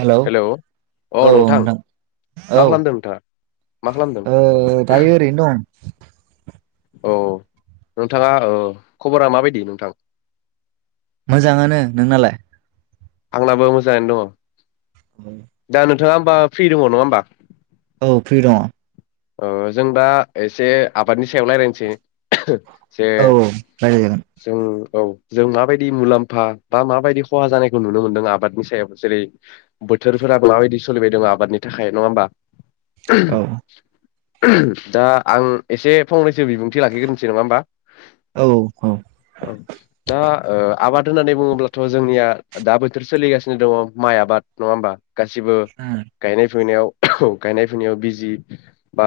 Hello अ औ नोंथां नोंथां मा खालामदों नोंथाङा मा खालामदों औ ओ दायो ओरैनो दं औ नोंथाङा ओ खबरा माबायदि नोंथां मोजाङानो नोंनालाय आंनाबो मोजाङैनो दङ दा नो नोंथाङा होमबा फ्रि दङ नङा होमबा औ फ्रि दङ अ जों दा एसे आबादनि सायाव लायरायनसै औ औ रायलायजागोन औ जों माबायदि मुलाम्फा बा माबायदि खहा जानायखौ नुनो मोनदों आबादनि सायाव जेरै बोथोरफोरा माबायदि सोलिबायदों आबादनि थाखाय नङा होमबा औ [unintelligible] [unintelligible] दा आं एसे फंनैसो बिबुंथि लाखिग्रोनोसै नङा होमबा दा औ औ ओ आबाद होननानै बुङोब्लाथ' जोंनिया दा बोथोर सोलिगासिनो दङ माइ आबाद नङा होमबा गासिबो उम गायनाय फुनायाव औ गायनाय फुनायाव बिजि बा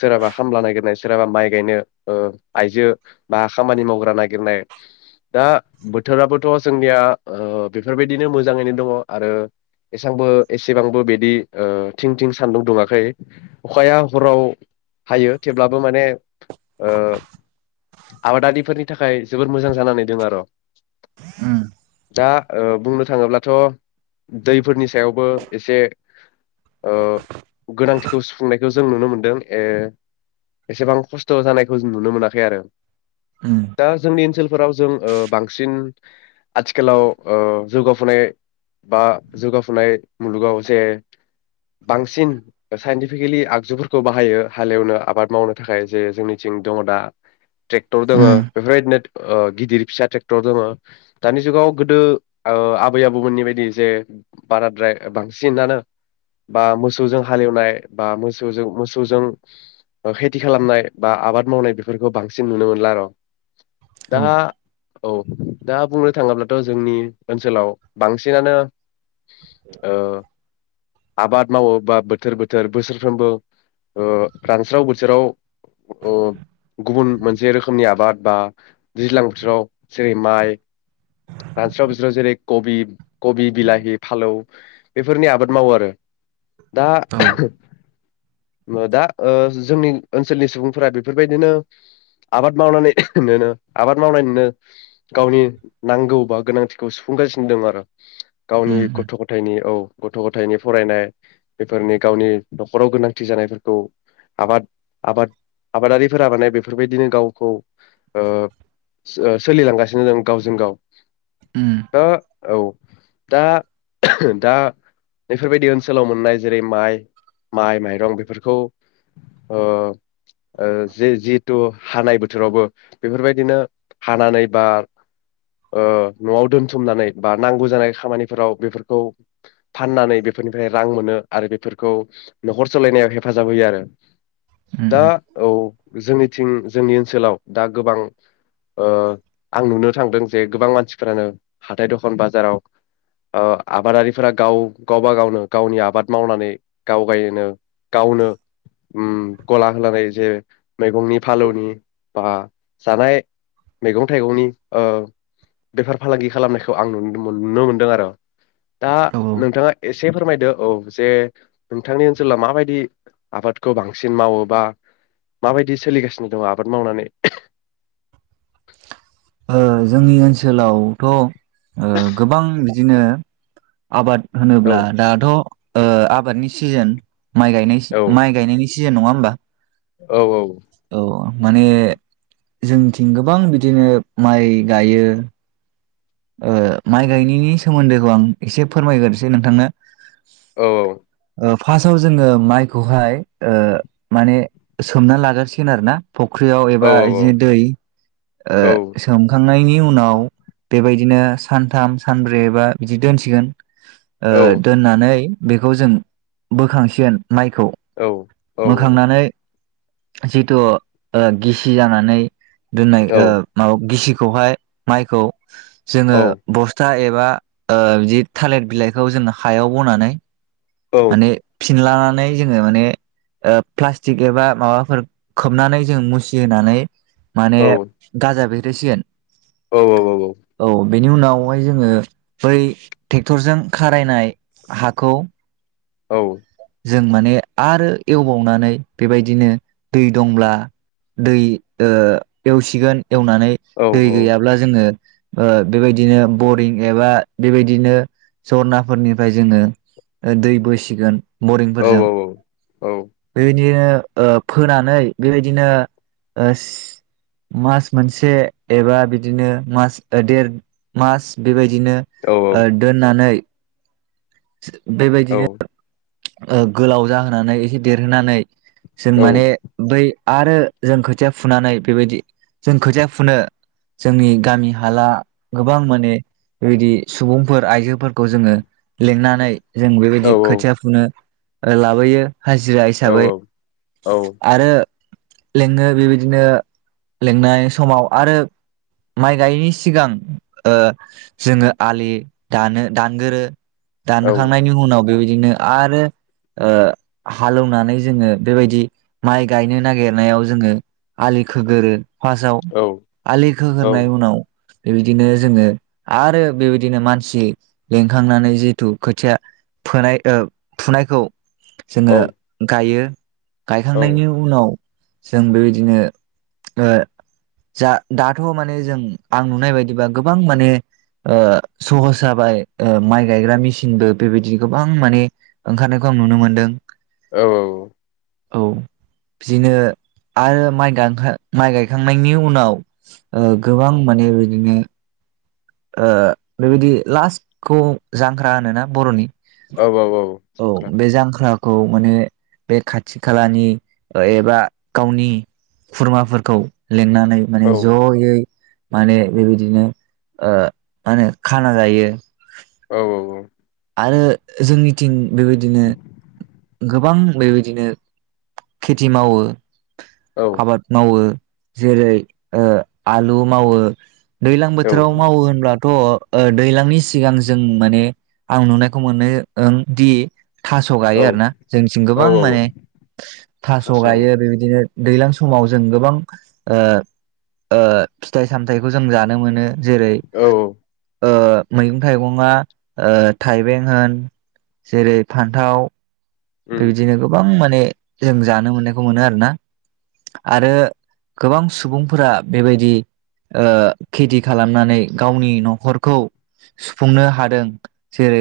सोरहाबा खामला नागिरनाय सोरहाबा माइ गायनो ओ आइजो बा खामानि मावग्रा नागिरनाय दा बोथोराबोथ' जोंनिया ओ बेफोरबायदिनो मोजाङैनो दङ आरो एसेबांबो एसेबांबो बिदि ओ थिं थिं सान्दुं दुङाखै अखाया हराव हायो थेवब्लाबो माने ओ आबादारिफोरनि थाखाय जोबोर मोजां जानानै दं आरो दा ओ बुंनो था थाङोब्लाथ' दैफोरनि सायावबो एसे ओ गोनांथि सुंफुंनायखौ जों नुनो मोनदों ए एसेबां खस्थ' जानायखौ जों नुनो मोनाखै आरो उम दा जोंनि ओनसोल फोराव जों ओ बांसिन आथिखालाव जौगाफुनाय बा जौगाफुनाय मुलुगाव जे बांसिन साइन्टिफिकेलि आगजुफोरखौ बाहायो हालेवनो आबाद मावनो थाखाय जे जोंनिथिं दङ दा ट्रेक्टर दङो उम उम बेफोरबायदिनो ओ गिदिर फिसा ट्रेक्टर दङ दानि जुगाव गोदो ओ आबै आबौमोननि बायदि जे बाराद्राय बांसिनानो बा मोसौजों हालेवनाय बा मो सौजो मोसौजों खेथि खालामनाय बा आबाद मावनाय बेफोरखौ बांसिन नुनो मोनला आर' दा औ औ दा बुंनो थाङोब्लाथ' जोंनि ओनसोलाव बांसिनानो आबाद ओ मावो बा बोथोर बोथोर बोसोर बोसोरफ्रोमबो रानस्राव बोथोराव ओ गुबुन मोनसे रोखोमनि आबाद बा दैज्लां बोथोराव जेरै माइ रानस्राव बोथोराव जेरै कबि कबि बिलाहि फालौ बेफोरनि आबाद मावो आरो दा औ [unintelligible] ओ दा जोंनि ओनसोलनि सुबुंफोरा बेफोरबायदिनो आबाद मावनानैनोनो आबाद मावनानैनो गावनि नांगौ बा गोनांथिखौ सुफुंगासिनो दं आरो गावनि उम उम गथ' गथायनि औ गथ' गथायाइनि फरायनाय बेफोरनि गावनि नखराव गोनांथि जानायफोरखौ आबाद आबाद आबादारिफोरा माने बेफोरबायदिनो गावखौ ओ सोलिलांगासिनो दं गावजों गाव उम दा औ दा दा बेफोरबायदि ओनसोलाव मोननाय जेरै माइ माइ माइरं बेफोरखौ ओ जे जिहेथु हानाय बोथोरावबो बेफोरबायदिनो हानानै बा ओ न'आव दोनथुमनानै बा नांगौ जानाय खामानिफोराव बेफोरखौ फाननानै बेफोरनिफ्राय रां मोनो आरो बेफोरखौ नखर सलायनायाव हेफाजाब होयो आरो दा औ जोंनि थिं जोंनि ओनसोलाव दा गोबां ओ आं नुनो थांदों जे गोबां मानसिफोरानो हाथाइ दखान बाजाराव ओ आबादारिफोरा गाव गावबा गावनो गावनि आबाद मावनानै गाव गायोनो गावनो उम गला होलाबायो जे मैगंनि फालौनि बा जानाय मैगं थाइगंनि बेफार फालांगि खालामनायखौ आं नुनो मोनदों आरो दा औ नोंथाङा एसे एसे फोरमायदो औ जे नोंथांनि ओनसोलाव माबायदि आबादखौ बांसिन मावोबा माबायदि सोलिगासिनो दङ आबाद मावनानै ओ जोंनि ओनसोलावथ' गोबां बिदिनो आबाद औ होनोब्ला दाथ' ओ आबादनि सिजोन माइ गाय औ माइ गायनायनि सिजेन नङा होमबा औ औ औ माने जोंथिं गोबां बिदिनो माइ गायो ओ माइ गायनायनि सोमोन्दोखौ आं एसे फोरमायग्रोसै नोंथांनो औ ओ फार्स्टआव जोङो माइखौहाय माने सोमना लागोरसिगोन आरो ना फख्रियाव औ एबा इदिनो दै औ सोमखांनायनि उनाव बेबायदिनो सानथाम सानब्रैबा बिदि दोनसिगोन ओ दोननानै बेखौ जों बोखांसिगोन माइखौ औ औ बोखांनानै जिथु ओ गिसि जानानै दोननाय ओ माबा गिसि खौहाय माइखौ औ जोङो बस्था ए बा ओ बिदि थालिर बिलाइखौ जों हायाव बनानै औ माने फिनला नानै जोङो माने ओ प्लासटिक एबा माबाफोर खोबनानै जों मुसि होनानै माने गाजा बे रसिगोन औ औ औ औ औ बेनि उनावहाय जोङो बै ट्रेक्टरजों खारायनाय हाखौ औ जों माने आरो एवबावनानै बेबायदिनो दै दंब्ला दै ओ एवसिगोन एवनानै दै गैयाब्ला जोङो ओ बेबायदिनो बरिं एबा बेबायदिनो सरनाफोरनिफ्राय जोङो दै बोसिगोन बरिंफोरजों औ बे दिनो ओ फोनानै बेबायदिनो ओ मास मोनसे एबा बिदिनो मास देर मास बेबाय बिदिनो औ औ ओ दोननानै औ बेबायदिनो गोलाव जाहोनानै एसे देरहोनानै जों माने बै आरो जों खोथिया फुनानै बेबायदि जों खोथिया फुनो जोंनि गामि हाला गोबां माने बेबायदि सुबुंफोर आइजोफोरखौ जोङो लिंनानै जों औ बेबायदि खोथिया फुनो लाबोयो। हाजिरा औ हिसाबै आरो लिङो बेबायदिनो लिंनाय समाव आरो माइ गायैनि सिगां औ जोङो आलि दानो दानगोरो। दानखांनायनि उनाव बेबायदि बिदिनो आरो ओ हालौवनानै जोङो बेबायदि माइ गायनो नागिरनायाव जोङो आलि खोगोरो फार्स्टआव आलि खोगोरनाय उनाव बेबायदिनो जोङो आरो बेबायदिनो मानसि लिंखांनानै जिहेथु खोथिया फोनाय थुनायखौ जोङो गायो। गायखांनायनि उनाव जों बेबायदिनो ओ जा दाथ' माने जों आं नुनाय बायदिबा गोबां माने ओ सहस जाबाय माइ गायग्रा मेसिनबो बेबायदिनो गोबां माने ओंखारनायखौ आं नुनो मोनदों। औ औ औ बिदिनो आरो माइ गांखा माइ गायखांनायनि उनाव ओ गोबां माने बिदिनो ओ बेबायदि लास्टखौ जांख्रा होनोना बर'नि औ औ औ जांख्रा खौ माने बे खाथि खालानि एबा गावनि खुरमाफोरखौ लिंनानै माने जयै माने बेबायदिनो ओ मा होनो खाना जायो। औ औ औ आरो जोंनिथिं बेबायदिनो गोबां बेबायदिनो खेथि मावो औ आबाद मावो जेरै ओ आलु मावो दैलां बोथोराव मावो होनब्लाथ' ओ दैलांनि सिगां जों माने आं नुनायखौ मोनोओ दि थास' औ गायो आरो ना जोंनिथिम गोबां माने थास' गायो बेबायदिनो दैलां समाव जों गोबां ओ ओ फिथाइ सामथायाइखौ जों जानो मोनो जेरै मैगं थाइगंआ ओ थाइबें होन जेरै फान्थाव उम बेबायदिनो गोबां माने जों जानो मोननायखौ मोनो आरोना आरो गोबां सुबुंफोरा बेबायदि ओ खेथि खालामनानै गावनि न'खरखौ सुफुंनो हादों जेरै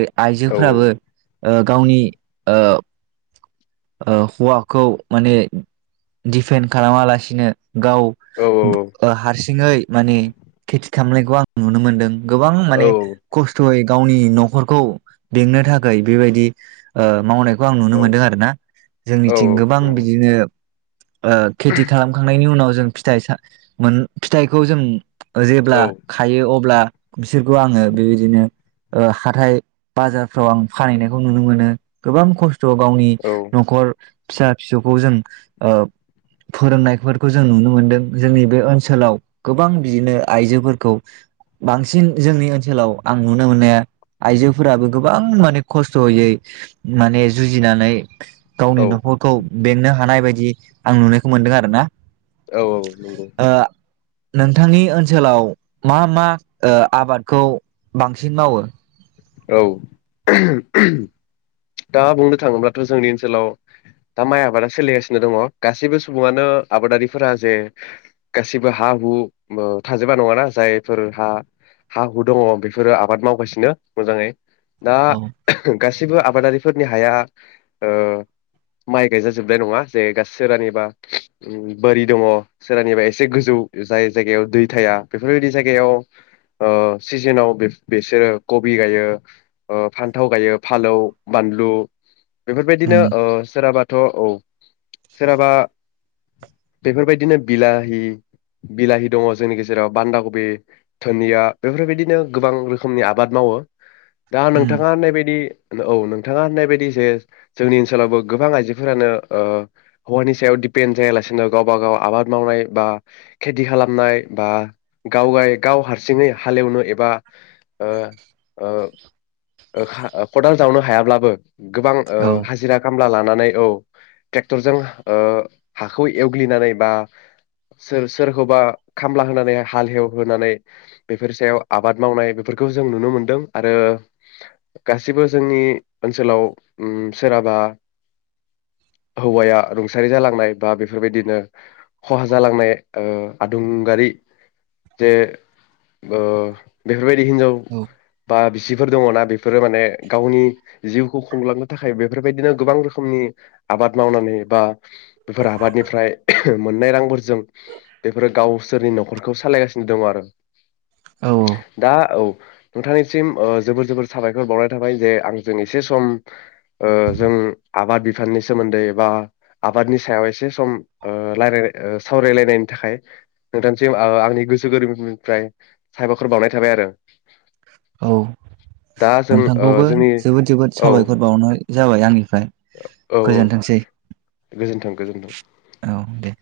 औ आइजोफ्राबो ओ गावनि ओ ओ हौवाखौ माने दिफेन्ड खालामालासिनो गाव औ हारसिङै माने खेथि खालामनायखौ आं नुनो मोन्दों गोबां औ माने खस्थ'यै गावनि न'खरखौ बेंनो थाखाय बेबायदि ओ मावनायखौ आं नुनो मोनदों आरोना औ जोंनिथिं गोबां नंगौ बिदिनो ओ खेथि खालामखांनायनि उनाव जों फिथाइ मोन फिथाइखौ जों औ जेब्ला खायो अब्ला बिसोरखौ आङो बेबायदिनो ओ हाथाय बाजारफ्राव आं फानहैनायखौ नुनो मोनो गोबां खस्थ' खस्थ' गावनि न'खर फिसा फिसौखौ जों ओ फोरोंनायफोरखौ जों नुनो मोनदों जोंनि बे ओनसोलाव गोबां बिदिनो आइजोफोरखौ बांसिन जोंनि ओनसोलाव आं नुनो मोननाया आइजोफोराबो गोबां माने खस्थ'यै माने जुजिनानै गावनि औ न'खरखौ बेंनो हानाय बायदि आं नुनायखौ मोनदों आरो ना औ औ ओ औ नोंथांनि ओनसोलाव मा मा ओ आबादखौ बांसिन मावो औ दा बुंनो थाङोब्लाथ' जोंनि ओनसोलाव दा माइ आबादा सोलिगासिनो दङ गासैबो सुबुङानो आबादारिफोरा जे गासिबो हा हु थाजोबा नङाना जायफोर हा हा हु दङ बेफोरो आबाद मावगासिनो मोजाङै दा औ गासिबो आबादारिफोरनि हाया ओ माइ गायजाजोबनाय नङा जे सोरानिबा बोरि दङ सोरानिबा एसे गोजौ जाय जायगायाव दै थाया बेफोरबायदि जायगायाव सिजोनाव बिसोरो कबि गायो फान्थाव गायो फालौ बानलु बेफोरबायदिनो उम ओ सोरहाबा थ' औ सोरहाबा बेफोरबायदिनो बिलाहि बिलाहि दङ जोंनि गेजेराव बान्दागबि दोनिया बेफोरबायदिनो गोबां रोखोमनि आबाद मावो दा उम नोंथाङा होननायबादि औ नोंथाङा होननाय बायदि जे जोंनि ओनसोलावबो गोबां आइजोफोरानो ओ हौवानि सायाव दिपेन्ड जायालासिनो गावबा गाव आबाद मावनाय बा खेथि खालामनाय बा गाव गाव हारसिङै हालेवनो एबा ओ ओ हा खदाल जावनो हायाब्लाबो गोबां औ ओ हाजिरा खामला लानानै औ ट्रेक्टरजों ओ हाखौ एवग्लिनानै बा सोर सोरखौबा खामला होनानै हाल हेवहोनानै बेफोर सायाव आबाद मावनाय बेफोरखौ जों नुनो मोनदों आरो गासिबो जोंनि ओनसोलाव सोरहाबा हौवाया रुंसारि जालांनाय बा बेफोरबायदिनो खहा जालांनाय ओ आदुंगारि जे ओ बेफोर बेबायदि हिनजाव औ बा बिसिफोर दङ ना बेफोरो माने गावनि जिउखौ खुंलांनो थाखाय बेफोरबायदिनो गोबां रोखोमनि आबाद मावनानै बा बेफोर आबादनिफ्राय मोननाय रांफोरजों बेफोरो गावसोरनि न'खरखौ सालायगासिनो दङ आरो औ दा औ नोंथांनिसिम ओ जोबोर जोबोर साबायखर बाउ थाबाय जे आंजों एसे सम ओ जों आबाद बिफाननि सोमोन्दै बा आबादनि सायाव एसे सम ओ राय सावरायलायनायनि थाखाय नोंथांसिम आंनि गोसो गोरबोनिफ्राय साबायखर बावनाय थाबाय आरो । औ दा जों नोंथां ओ खौबो जोंनि जोबोद जोबोद औ साबायखर औ बावनो जाबाय आंनि फ्राय औ गोजोनथोंसै गोजोन्थों गोजोन्थों औ दे